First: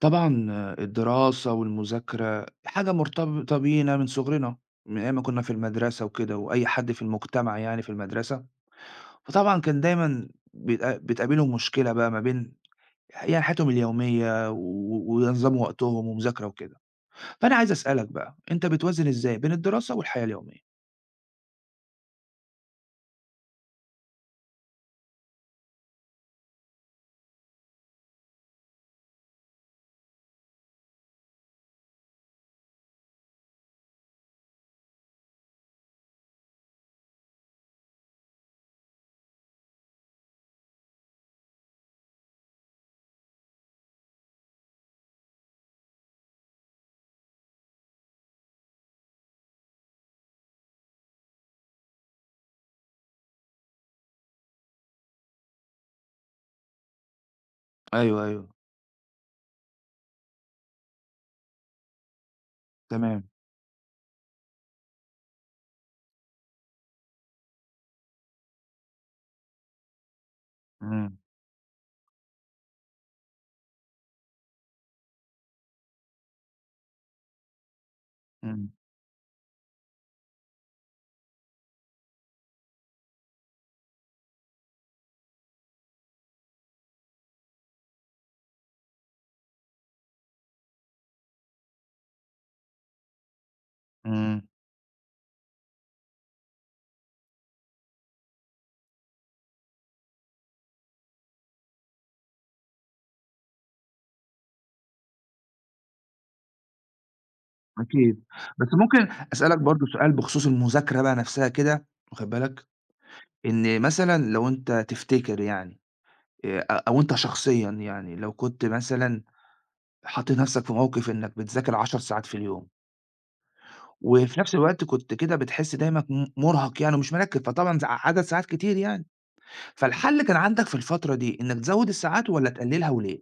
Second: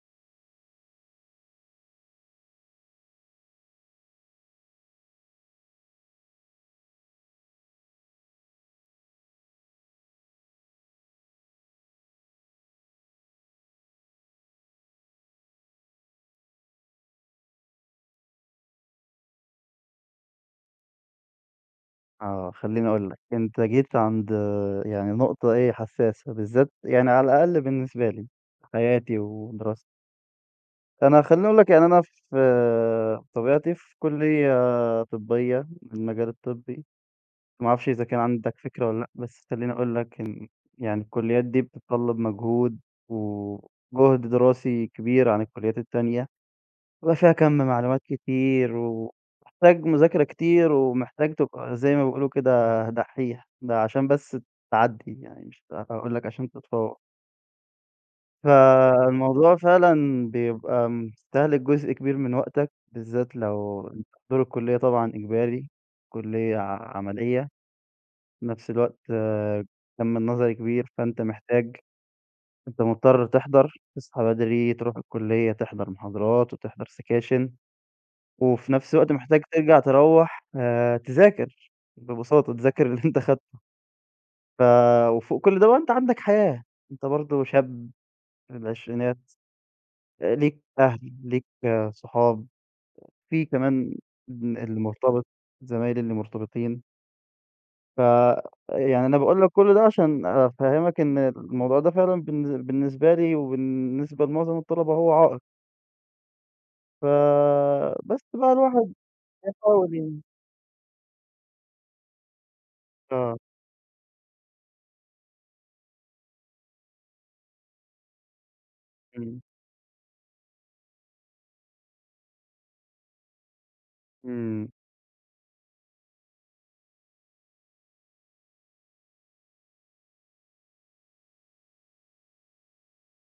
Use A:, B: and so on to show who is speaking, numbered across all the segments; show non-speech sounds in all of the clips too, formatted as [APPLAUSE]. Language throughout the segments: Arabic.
A: طبعًا آه، الدراسة والمذاكرة حاجة مرتبطة بينا من صغرنا، من أيام ما كنا في المدرسة وكده، وأي حد في المجتمع يعني في المدرسة، فطبعًا كان دايمًا بتقابلهم مشكلة بقى ما بين يعني حياتهم اليومية وينظموا وقتهم ومذاكرة وكده، فأنا عايز أسألك بقى أنت بتوازن إزاي بين الدراسة والحياة اليومية؟
B: خلّيني أقول لك، أنت جيت عند نقطة حساسة، بالذات يعني على الأقل بالنسبة لي، حياتي ودراستي. أنا خلّيني أقول لك يعني أنا في طبيعتي في كلية طبية، المجال الطبي، ما أعرفش إذا كان عندك فكرة والّا لأ، بس خلّيني أقول لك إن يعني الكليات دي بتتطلّب مجهود وجهد دراسي كبير عن الكليات التانية. والله فيها كَم معلومات كتير، ومحتاج مذاكرة كتير، ومحتاج تبقى زي ما بيقولوا كده دحّيح، ده عشان بس تعدّي يعني مش هاقول لك عشان تتفوّق.
A: أيوه، أيوه.
B: فالموضوع فعلًا بيبقى مستهلك جزء كبير من وقتك،
A: تمام.
B: بالذات لو أنت حضور الكلية طبعًا إجباري، كلية عملية، في نفس الوقت كَم النظري كبير،
A: إمم.
B: فأنت محتاج أنت مضطر تحضر، تصحى بدري، تروح الكلية، تحضر محاضرات وتحضر سكاشن.
A: إمم.
B: وفي نفس الوقت محتاج ترجع تروّح تذاكر، ببساطة تذاكر اللي أنت خدته، ف وفوق كل ده بقى أنت عندك حياة، أنت برضه شاب في العشرينات، ليك أهل، ليك صحاب، في كمان
A: إمم.
B: ابن اللي مرتبط، زمايلي اللي مرتبطين، ف يعني أنا باقول لك كل ده عشان أفهّمك إن الموضوع ده فعلًا بالنسبة لي وبالنسبة لمعظم الطلبة هو عائق، ف
A: أكيد.
B: بس بقى
A: بس
B: الواحد
A: ممكن أسألك برضه
B: بيحاول
A: سؤال
B: ي
A: بخصوص المذاكرة بقى نفسها كده، واخد بالك؟
B: آه،
A: إن مثلًا لو أنت تفتكر يعني أ أو أنت شخصيًا يعني لو كنت مثلًا
B: إمم،
A: حاطط نَفْسك في موقِف إنّك بتذاكر 10 ساعات في اليوم، وفي نَفْس
B: إمم.
A: الوقت كنت كده بتحس دايمًا مُرهَق يعني ومش مركِّز، فطبعًا عدد ساعات كتير يعني، فالحَل كان عندك في الفترة دي إنّك تزوِّد الساعات والّا تقلِّلها وليه؟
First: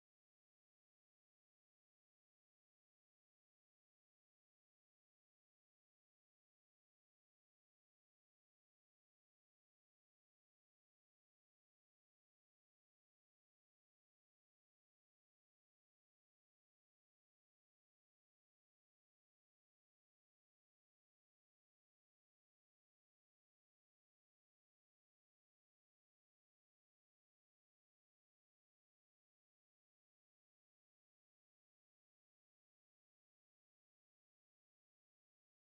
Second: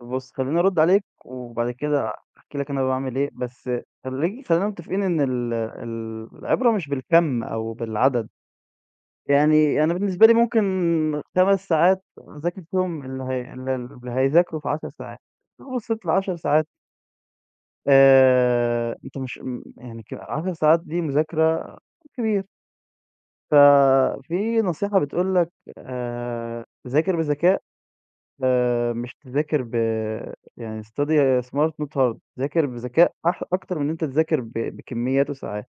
B: بُص، خلّيني أرُدّ عليك وبعد كده أحكي لك أنا باعمل إيه، بس خلّيك خلّينا متفقين إن ال العبرة مش بالكَم أو بالعدد، يعني أنا بالنسبة لي ممكن 5 ساعات أذاكر فيهم اللي هي اللي اللي هيذاكروا في 10 ساعات، لو بصّيت ل10 ساعات أنت مش م يعني ك 10 ساعات دي مذاكرة كبير، ففي نصيحة بتقول لك ذاكر بذكاء مش تذاكر يعني study smart not hard ذاكر بذكاء أكتر من إن أنت تذاكر بكميات وساعات.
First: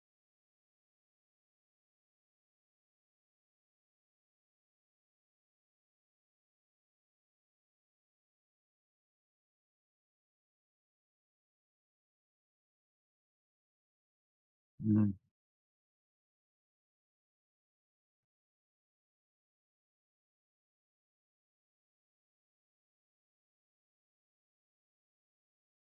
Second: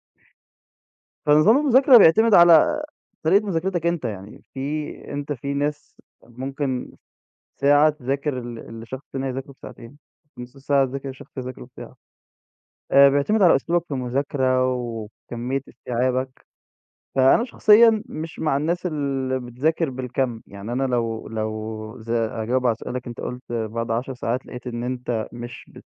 B: فنظام المذاكرة بيعتمد على طريقة مذاكرتك أنت، يعني في أنت في ناس ممكن ساعة تذاكر اللي الشخص التاني هيذاكره في ساعتين، نص ساعة تذاكر الشخص هيذاكره في ساعة. بيعتمد على أسلوبك في المذاكرة
A: إمم.
B: وكمية استيعابك. فأنا شخصيًا مش مع الناس اللي بتذاكر بالكَم، يعني أنا لو هاجاوب على سؤالك أنت قُلت بعد 10 ساعات لقيت إن أنت مش بت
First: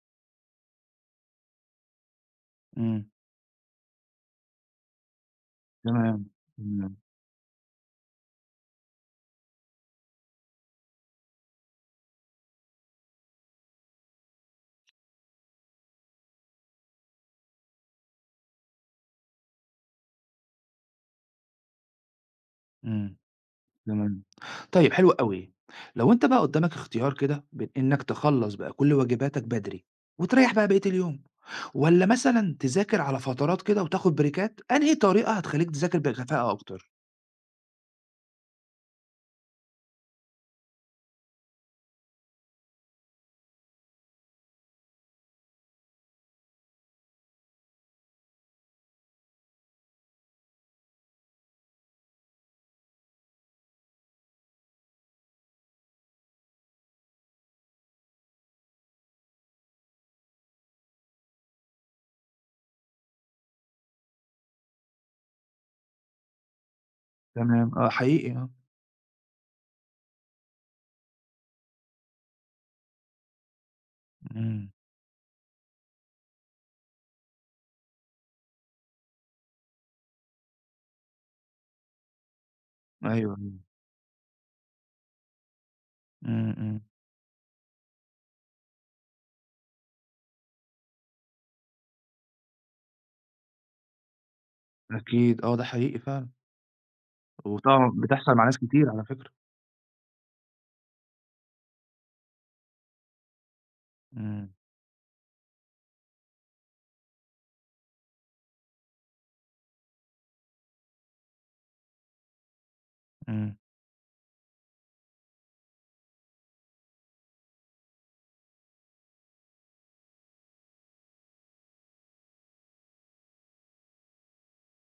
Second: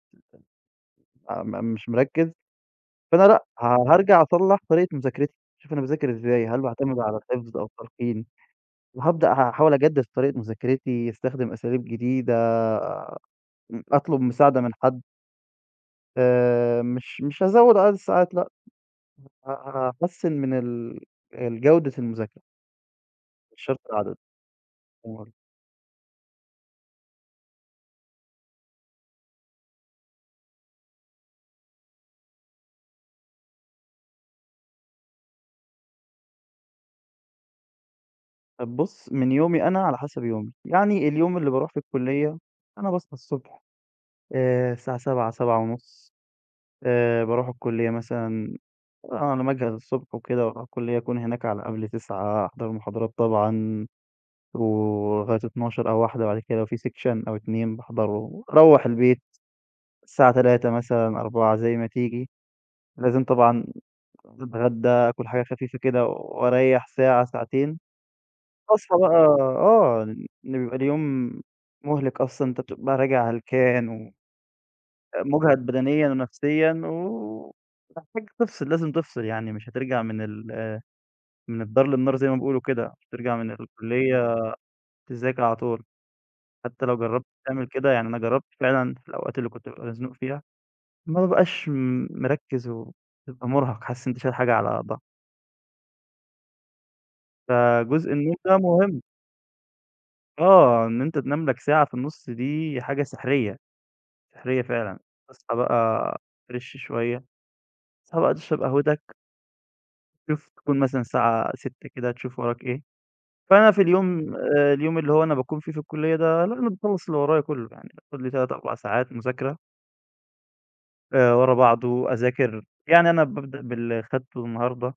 B: آه، مش مركّز،
A: إمم.
B: فأنا لأ، هارجع أصلّح طريقة مذاكرتي، أشوف أنا باذاكر
A: تمام.
B: إزاي، هل
A: إمم.
B: باعتمد على الحفظ أو التلقين، هاحاول أجدّد طريقة مذاكرتي، أستخدم أساليب جديدة، أطلب مساعدة من حد، مش هازوّد عدد الساعات لأ، ه هاحسّن من ال جودة المذاكرة،
A: إمم.
B: مش شرط العدد.
A: تمام. طيب حلو أوي. لو أنت بقى قُدّامك اختيار كده بين إنّك تخلّص بقى كل واجباتك بدري وتريّح بقى بقية اليوم والّا مثلًا تذاكر على فترات كده وتاخد بريكات، أنهي طريقة هتخلّيك تذاكر بكفاءة أكتر؟
B: بُص، من يومي أنا على حسب يومي، يعني اليوم اللي باروح في الكلية أنا باصحى الصبح الساعة 07:00 07:30 باروح الكلية مثلًا على ما أجهز الصبح وكده وأروح الكلية أكون هناك على قبل 09:00 أحضر محاضرات طبعًا ولغاية 12:00 أو 13:00 بعد كده لو في سيكشن أو 2 باحضره، أروّح البيت الساعة 15:00 مثلًا 16:00 زي ما تيجي، لازم طبعًا أتغدى، آكل حاجة خفيفة كده وأريّح ساعة، ساعتين.
A: تمام، آه حقيقي آه.
B: الطاسة بقى آه، إن بيبقى اليوم مُهلِك أصلًا، أنت بتبقى راجع هلكان
A: إمم.
B: ومُجهد بدنيًا ونفسيًا ومحتاج تفصل، لازم تفصل يعني، مش هترجع من من الدار للنار زي ما بيقولوا كده، مش
A: أيوه،
B: هترجع
A: أيوه.
B: من الكلية تذاكر على طول،
A: إمم. إمم.
B: حتى لو جرّبت تعمل كده يعني أنا جرّبت فعلًا في الأوقات اللي كنت بابقى مزنوق فيها، ما بابقاش مركّز وبتبقى مُرهَق، حاسس إن أنت شايل حاجة على ضهرك،
A: أكيد آه، ده حقيقي فعلًا، وطبعًا
B: فجزء النوم
A: بتحصل مع
B: ده
A: ناس كتير
B: مهم،
A: على فكرة.
B: آه، إن أنت تنام لك ساعة في النُص دي حاجة سحرية.
A: إمم.
B: سحرية فعلًا، تصحى بقى فريش شوية، تصحى بقى تشرب قهوتك، تشوف تكون مثلًا الساعة 18:00 كده تشوف وراك إيه،
A: إمم.
B: فأنا في اليوم اليوم اللي هو أنا باكون فيه في الكلية ده، لأ أنا باخلّص اللي ورايا كلّه، يعني باخد لي 3، 4 ساعات مذاكرة ورا بعضه، أذاكر يعني أنا بابدأ باللي خدته النهارده،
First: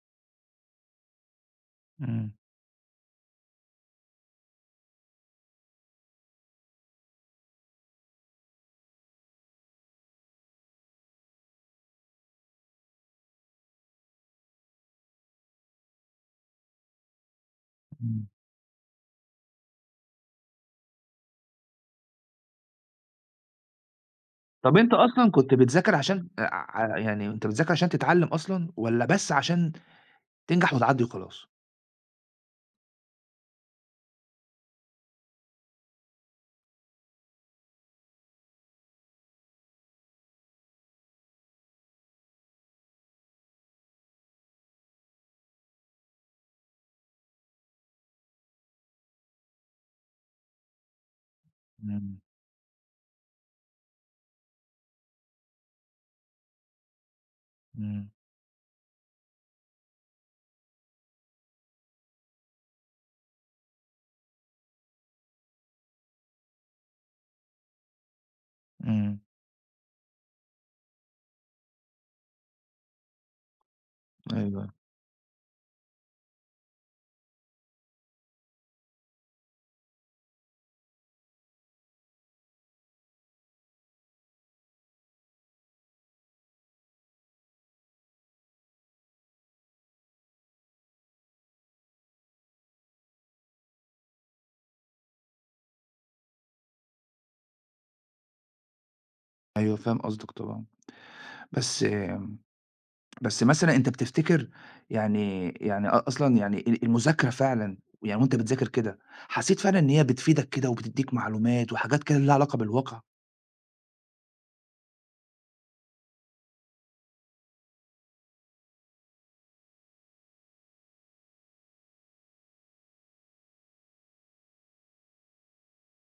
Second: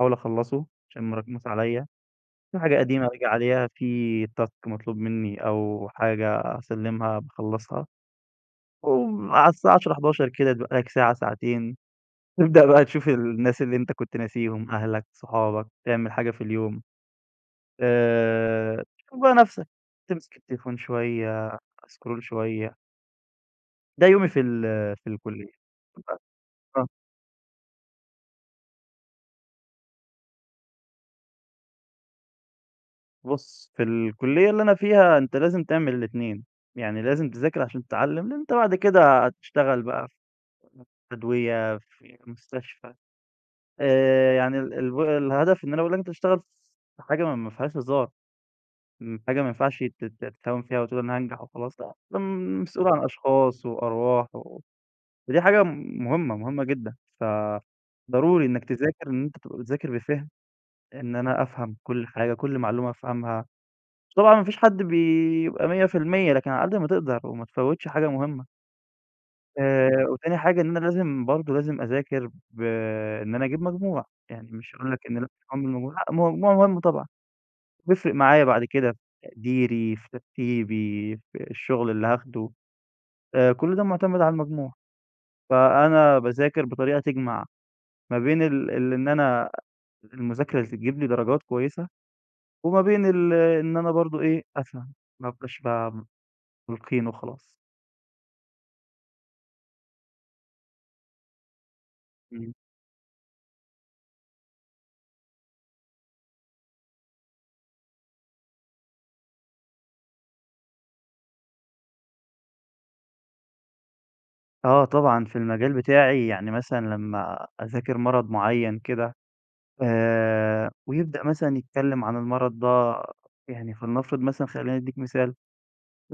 B: أحاول أخلّصه عشان مراكموس عليَّ،
A: إمم.
B: في حاجة قديمة أراجع عليها، في task مطلوب مني أو حاجة أسلّمها باخلّصها، وعلى الساعة 22:00، 23:00 كده بيبقى لك ساعة، ساعتين تبدأ بقى تشوف الناس اللي أنت كنت ناسيهم، أهلك، صحابك، تعمل حاجة في اليوم،
A: إمم.
B: تشوف بقى نَفْسك، تمسك التليفون شوية، scroll شوية، ده يومي في
A: طب أنت
B: في
A: أصلًا كنت
B: الكلية.
A: بتذاكر عشان
B: آه،
A: ع يعني أنت بتذاكر عشان تتعلم أصلًا، والّا بس عشان تنجح وتعدّي وخلاص؟
B: بُص، في الكلية اللي أنا فيها أنت لازم تعمل الاتنين، يعني لازم تذاكر عشان تتعلم، لأن أنت بعد كده هتشتغل بقى في أدوية، في مستشفى، يعني ال الو الهدف إن أنا باقول لك أنت تشتغل في حاجة ما فيهاش هزار. إمم، حاجة ما ينفعش ت ت تتهاون فيها وتقول أنا هانجح وخلاص لأ، أنت
A: إمم.
B: مسؤول عن أشخاص وأرواح ودي حاجة مهمة، مهمة جدًا،
A: إمم.
B: فضروري إنك تذاكر إن أنت تبقى بتذاكر بفِهم، إن أنا أفهم كل حاجة، كل معلومة أفهمها، طبعًا ما فيش حد بيبقى 100% لكن على قد ما تقدر وما تفوّتش حاجة مهمة،
A: إمم.
B: وتاني حاجة إن أنا لازم برضه لازم أذاكر بإن أنا أجيب مجموع، يعني
A: أيوه،
B: مش هاقول لك إن لأ مجموع لأ، مجموع مهم طبعًا. بيفرق معايا بعد كده في تقديري، في ترتيبي، في الشغل اللي هاخده، كل ده مُعتمد على المجموع، فأنا باذاكر بطريقة تجمع ما بين ال إن أنا المذاكرة اللي تجيب لي درجات كويسة، وما بين ال إن أنا برضه إيه، أفهم، ما أبقاش ملقين وخلاص.
A: أيوه فاهم قصدك طبعًا. بس
B: إمم.
A: بس مثلًا أنت بتفتكر يعني أصلًا يعني المذاكرة فعلًا يعني وأنت بتذاكر كده، حسيت فعلًا إن هي بتفيدك كده وبتدّيك معلومات وحاجات كده ليها علاقة بالواقع؟
B: آه طبعًا في المجال بتاعي يعني مثلًا لمّا أذاكر مرض معيّن كده ويبدأ مثلًا يتكلم عن المرض ده يعني فلنفرض مثلًا خلّيني أدّيك مثال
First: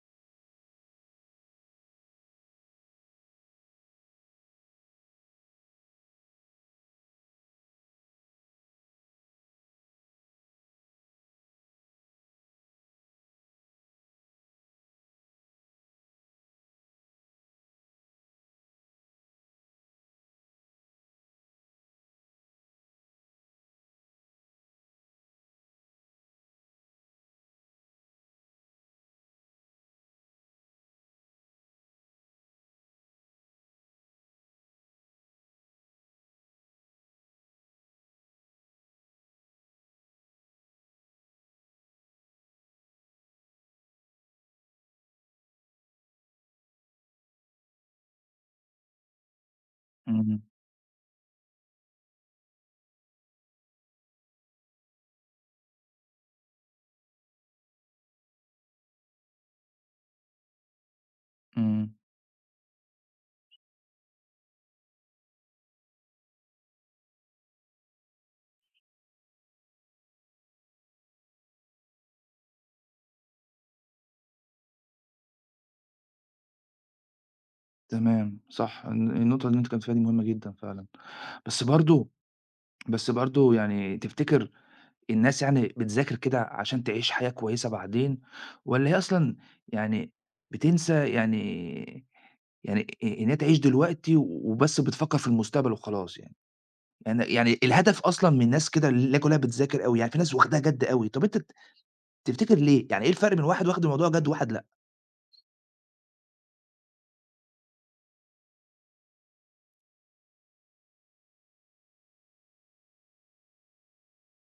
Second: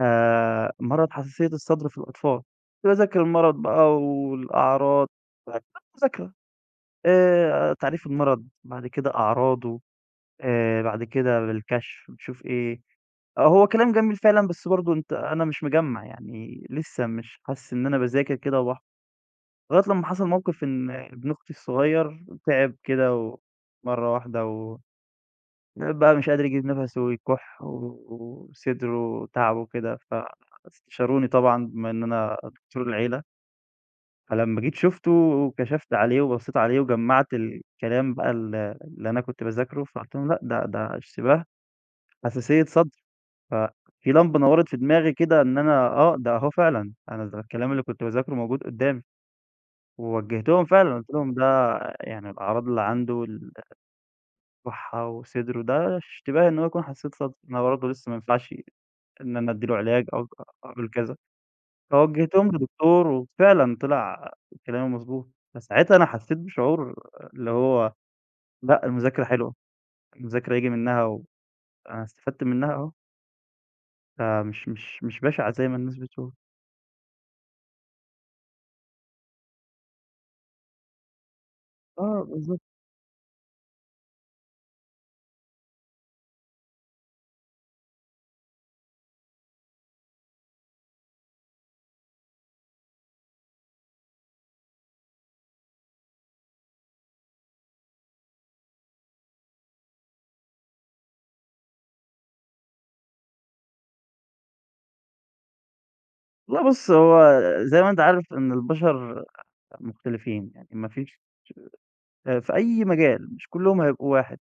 B: مرض حساسية الصدر في الأطفال، كنت باذاكر المرض بقى والأعراض بعد كده مذاكرة تعريف المرض، بعد كده أعراضه، بعد كده بالكشف نشوف إيه، آه، هو كلام جميل فعلًا بس برضه أنت أنا مش مجمّع يعني لسه مش حاسس إن أنا باذاكر كده وباحفظ، لغاية لمّا حصل موقف إن ابن أختي الصغير تعب كده مرة واحدة بقى مش قادر يجيب نَفَسه ويكُح وصدره تعبه كده، فاستشاروني طبعًا بما إن أنا دكتور العيلة، فلمّا جيت شُفته وكشفت عليه وبصّيت عليه وجمّعت الكلام بقى اللي أنا كنت باذاكره، فقُلت لهم لأ ده اشتباه حساسية صدر، ففي لمبة نوّرت في دماغي كده إن أنا آه، ده أهو فعلًا أنا ده الكلام اللي كنت باذاكره موجود قدّامي،
A: اهم.
B: ووجّهتهم فعلًا قُلت لهم ده يعني الأعراض اللي عنده الكُحّة وصدره ده اشتباه إن هو يكون حساسية صدر، أنا برضه لسه ما ينفعش إن أنا أدّي له علاج أو أعمل كذا،
A: إمم.
B: فوجّهتهم لدكتور وفعلًا طلع كلامي مضبوط، فساعتها أنا حسّيت بشعور اللي هو لأ، المذاكرة حلوة، المذاكرة ييجي منها وأنا استفدت منها أهو، فمش مش مش بشعة زي ما الناس بتقول.
A: تمام. صح. النقطة اللي أنت اتكلمت فيها دي مهمة جدًا فعلًا، بس برضه
B: آه بالضبط.
A: بس برضه يعني تفتكر الناس يعني بتذاكر كده عشان تعيش حياة كويسة بعدين، والّا هي أصلًا يعني بتنسى يعني إن هي تعيش دلوقتي وبس بتفكر في المستقبل وخلاص يعني؟ يعني الهدف أصلًا من ناس كده اللي هي كلّها بتذاكر أوي، يعني في ناس واخداها جَد أوي، طَب أنت تفتكر ليه؟ يعني إيه الفرق بين واحد واخد الموضوع جَد وواحد لأ؟
B: والله بُص، هو زي ما أنت عارف إن البشر مختلفين، يعني ما فيش في أي مجال، مش كلّهم هيبقوا واحد،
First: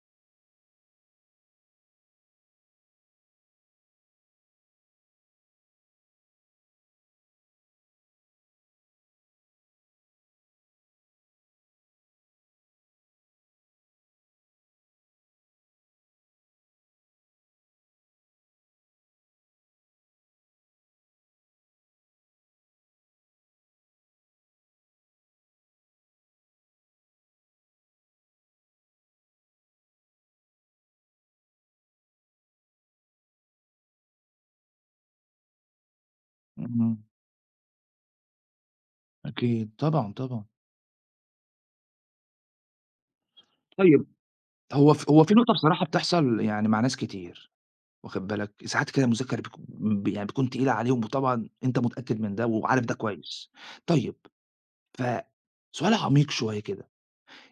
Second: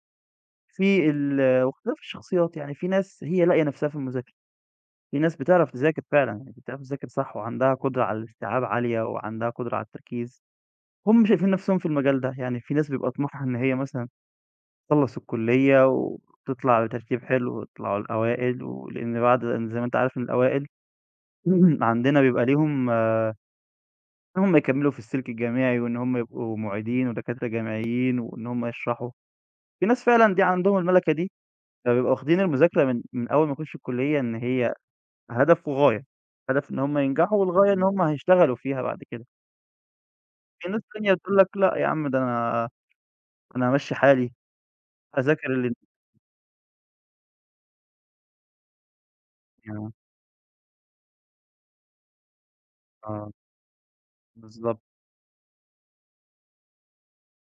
B: في واختلاف الشخصيات، يعني في ناس هي لاقية نَفْسها في المذاكرة. في ناس بتعرف تذاكر فعلًا، يعني بتعرف تذاكر صح وعندها قدرة على الاستيعاب عالية وعندها قدرة على التركيز، هم شايفين نفسهم في المجال ده، يعني في ناس بيبقى طموحها إن هي مثلًا تخلّص الكلية وتطلع بترتيب حلو ويطلعوا الأوائل، ولإن بعد إن زي ما أنت عارف إن الأوائل [CLEARS THROAT] عندنا بيبقى ليهم آه، إن هم يكمّلوا في السلك الجامعي وإن هم يبقوا معيدين ودكاترة جامعيين وإن هم يشرحوا، في ناس فعلًا دي عندهم المَلَكة دي، فبيبقوا واخدين المذاكرة من أول ما يخشّوا الكلية إن هي هدف وغاية، هدف إن
A: إمم.
B: هم ينجحوا والغاية إن هم هيشتغلوا فيها بعد كده،
A: أكيد. طبعًا، طبعًا.
B: في ناس تانية بتقول لك لأ يا عم ده أنا هامشّي
A: طيب
B: حالي،
A: هو في
B: هاذاكر
A: نقطة
B: اللي
A: بصراحة بتحصل يعني مع ناس كتير، واخد بالك، ساعات كده المذاكرة بتكو
B: [LAUGHS] يعني
A: ب يعني بتكون تقيلة عليهم وطبعًا أنت متأكد من ده وعارف ده
B: آه،
A: كويس. طيب
B: بالضبط،
A: ف سؤال عميق شوية كده،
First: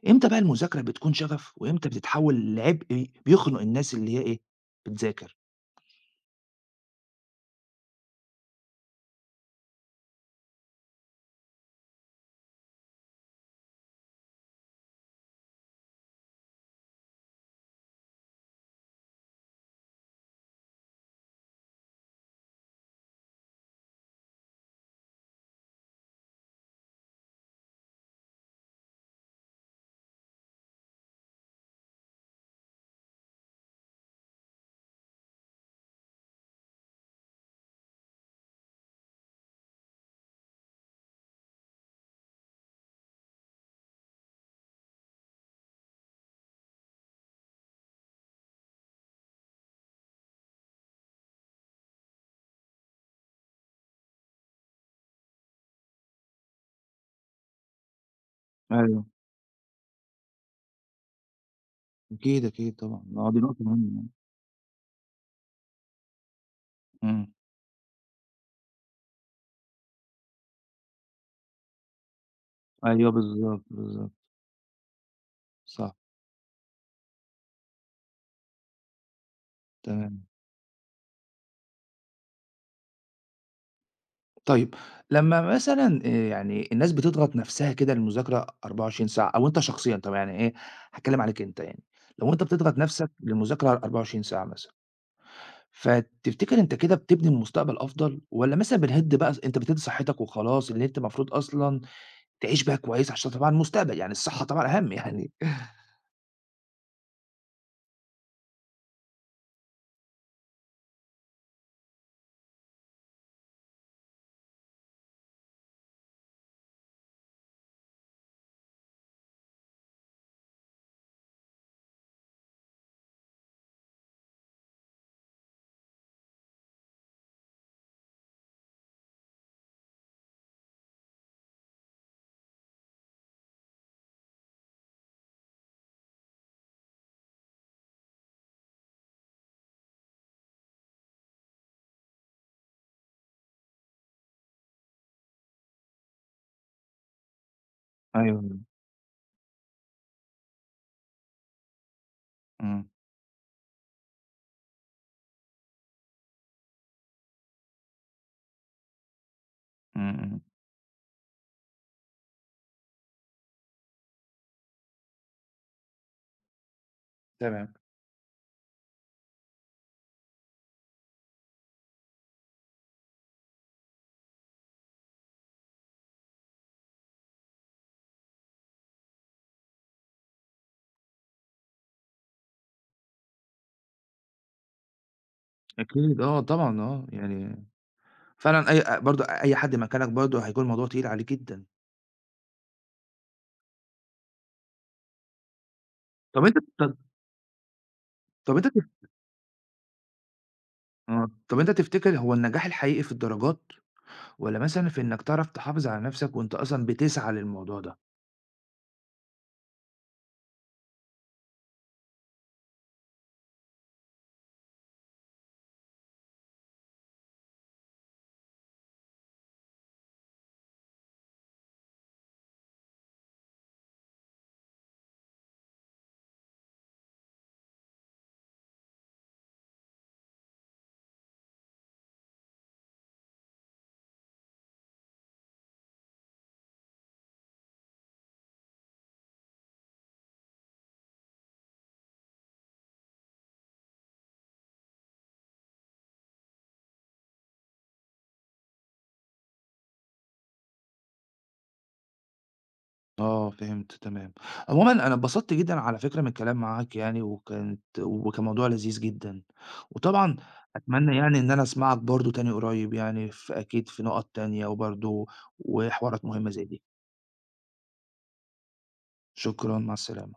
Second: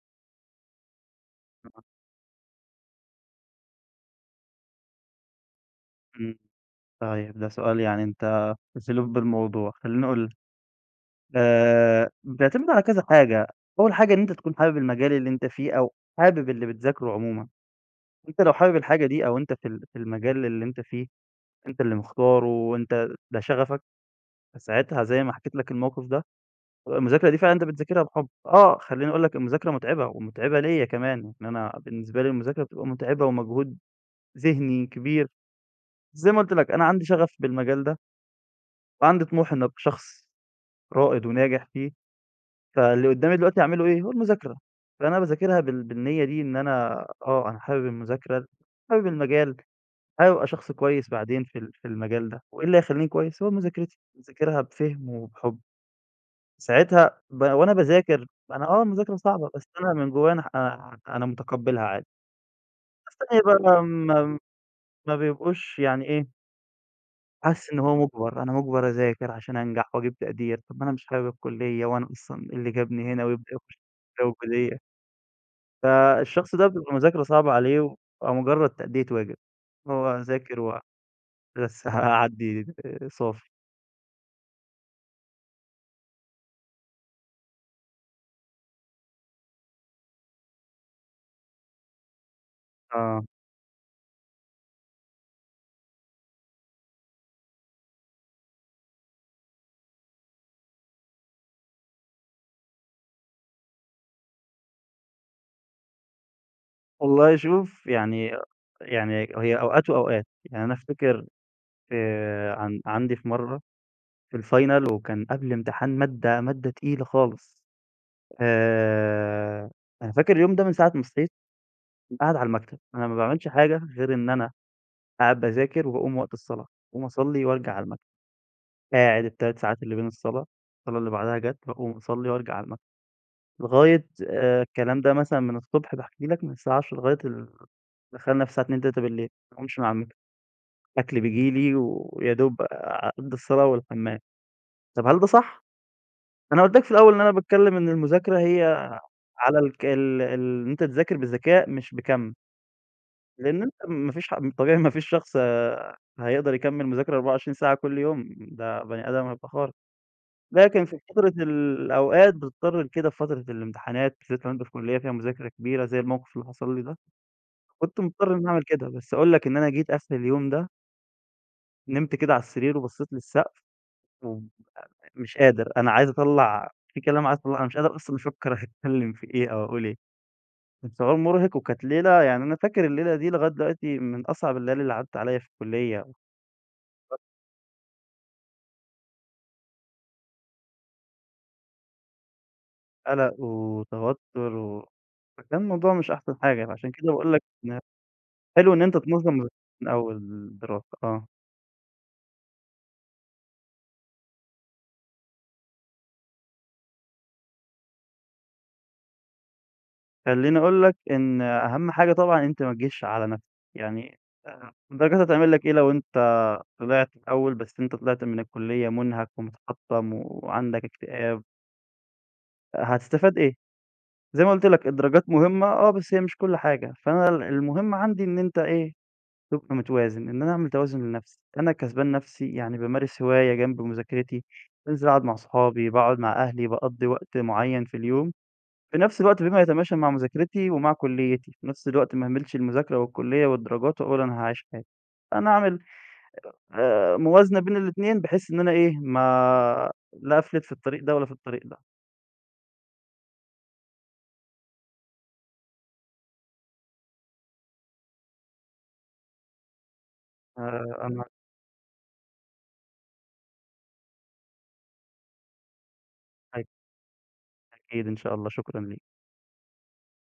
A: إمتى بقى المذاكرة بتكون شغف
B: آه،
A: وإمتى بتتحول لعبء بيخنق الناس اللي هي إيه، بتذاكر؟
B: إمم، طيب ده سؤال يعني أنت ألوف بالموضوع، خلّيني أقول لك بيعتمد على كذا حاجة، أول حاجة إن أنت تكون حابب المجال اللي أنت فيه أو حابب اللي بتذاكره عمومًا، أنت لو حابب الحاجة دي أو أنت في في المجال اللي أنت فيه، أنت اللي مختاره وأنت ده شغفك، فساعتها زي ما حكيت لك الموقف ده المذاكرة دي فعلًا أنت بتذاكرها بحُب. آه، خلّيني أقول لك المذاكرة مُتعبة ومُتعبة ليّا كمان، إن أنا بالنسبة لي المذاكرة بتبقى مُتعبة ومجهود ذهني كبير. زي ما قُلت لك أنا عندي شغف بالمجال ده وعندي طموح إن أبقى شخص رائد وناجح فيه، فاللي قُدّامي دلوقتي أعمله إيه، هو المذاكرة. فأنا باذاكرها بالنيّة دي إن أنا آه، أنا حابب المذاكرة، حابب المجال، حابب أبقى شخص كويس بعدين في في المجال ده، وإيه اللي هيخلّيني كويس، هو مذاكرتي. باذاكرها بفِهم وبحُب. ساعتها وأنا باذاكر أنا آه
A: أيوه.
B: المذاكرة صعبة، بس أنا من جوايا أنا متقبّلها عادي،
A: أكيد، أكيد طبعًا.
B: ناس
A: آه، دي
B: تانية
A: نقطة
B: بقى
A: مهمة.
B: ما بيبقوش يعني إيه،
A: إمم.
B: حاسس إن هو مُجبَر، أنا مُجبَر أذاكر عشان أنجح وأجيب تقدير، طَب ما أنا مش حابب الكُلّية وأنا أصلًا إيه اللي
A: أيوه
B: جابني هنا ويبدأ
A: بالضبط،
B: يخش
A: بالضبط.
B: جو كُلّية،
A: صح.
B: فالشخص ده بتبقى المذاكرة صعبة عليه وبتبقى مُجرّد تأدية واجب، هو
A: تمام.
B: ذاكر بس [LAUGHS] هاعدّي صافي،
A: طيب لمّا مثلًا يعني الناس بتضغط نَفْسها كده للمذاكرة 24 ساعة أو أنت شخصيًا طبعًا يعني إيه، هاتكلّم عليك أنت يعني، لو أنت بتضغط نَفْسك
B: آه،
A: للمذاكرة 24 ساعة مثلًا، فتفتكر أنت كده بتبني مستقبل أفضل والّا مثلًا بتهِد بقى س أنت بتهِد صحّتك وخلاص، اللي أنت المفروض أصلًا تعيش بقى كويس عشان طبعًا المستقبل، يعني الصحة طبعًا أهَم يعني؟ [LAUGHS]
B: والله شوف يعني يعني هي أوقات وأوقات، يعني أنا أفتكر عندي في مرّة في الfinal وكان قبل امتحان مادة تقيلة خالص، آآ أنا فاكر اليوم ده من ساعة ما صحيت قاعد على المكتب، أنا ما باعملش حاجة غير إن أنا قاعد باذاكر وباقوم وقت الصلاة، باقوم أصلّي وأرجع على المكتب، قاعد ال3 ساعات اللي بين الصلاة، الصلاة اللي بعدها جات باقوم أصلّي وأرجع على المكتب، لغاية الكلام ده مثلًا من الصبح باحكي لك من الساعة 10:00 لغاية دخلنا في الساعة 02:00، 03:00 ما باقومش من على المكتب، أكل بييجي لي ويا دوب أقضّي الصلاة والحمام، طَب هل ده صح؟ أنا قُلت لك في الأول إن أنا باتكلّم إن المذاكرة
A: أيوه.
B: هي على الك ال ال إن أنت تذاكر بذكاء مش بكَم،
A: إمم.
B: لإن أنت ما فيش طبيعي ما فيش شخص آه، هيقدر يكمّل مذاكرة 24 ساعة كل يوم، ده بني آدم هيبقى خارق،
A: إمم. إمم.
B: لكن في فترة الأوقات بتضطر لكده في فترة الامتحانات، بالذات لو أنت في كلية فيها مذاكرة كبيرة زي الموقف اللي حصل لي ده،
A: تمام.
B: كنت مضطر إن أنا أعمل كده، بس أقول لك إن أنا جيت آخر اليوم ده، نمت كده على السرير وبصّيت للسقف ومش قادر، أنا عايز أطلّع في كلام عايز أطلّعه، أنا مش قادر أصلًا أفكّر هاتكلّم في إيه أو أقول إيه. انشغال مرهق وكانت ليلة يعني أنا فاكر الليلة دي لغاية دلوقتي من أصعب الليالي اللي عدت عليّا في الكلية،
A: أكيد آه طبعًا آه، يعني فعلًا أي أ برضه أي حد مكانك برضه هيكون الموضوع تقيل عليه جدًا.
B: قلق وتوتر فكان الموضوع مش أحسن
A: طب أنت
B: حاجة، فعشان
A: طب
B: كده باقول لك إن
A: طب أنت
B: حلو إن
A: تف
B: أنت تنظّم مذاكرتك من أول الدراسة آه.
A: آه. طب أنت تفتكر هو النجاح الحقيقي في الدرجات والّا مثلًا في إنك تعرف تحافظ على نفسك وأنت أصلًا بتسعى للموضوع ده؟
B: خلّيني أقول لك إن أهم حاجة طبعًا أنت ما تجيش على نفسك، يعني الدرجات هتعمل لك إيه لو أنت طلعت الأول بس أنت طلعت من الكلية مُنهك ومتحطّم وعندك اكتئاب، هتستفاد إيه؟ زي ما قُلت لك الدرجات مهمة آه، بس هي مش كل حاجة، فأنا المهم عندي إن أنت إيه، تبقى متوازن، إن أنا أعمل توازن لنفسي، أنا كسبان نفسي يعني بامارس هواية جنب مذاكرتي، بانزل أقعد مع صحابي، باقعد مع أهلي، باقضّي وقت معيّن في اليوم، في نفس الوقت بما يتماشى مع مذاكرتي ومع كليتي، في نفس الوقت ما اهملش المذاكرة والكلية والدرجات وأقول أنا هاعيش حياتي، أنا أعمل موازنة بين الاتنين بحيث إن أنا إيه، ما لا أفلت في الطريق ده ولا في الطريق ده،
A: آه فهمت تمام. عمومًا أنا اتبسطت جدًا على فكرة من الكلام معاك يعني وكان موضوع لذيذ جدًا. وطبعًا أتمنى
B: أنا
A: يعني إن أنا أسمعك برضه تاني قريب يعني في أكيد في نقط تانية وبرضه وحوارات مهمة زي دي.
B: أكيد إن شاء الله، شكرًا ليك.
A: شكرًا، مع السلامة.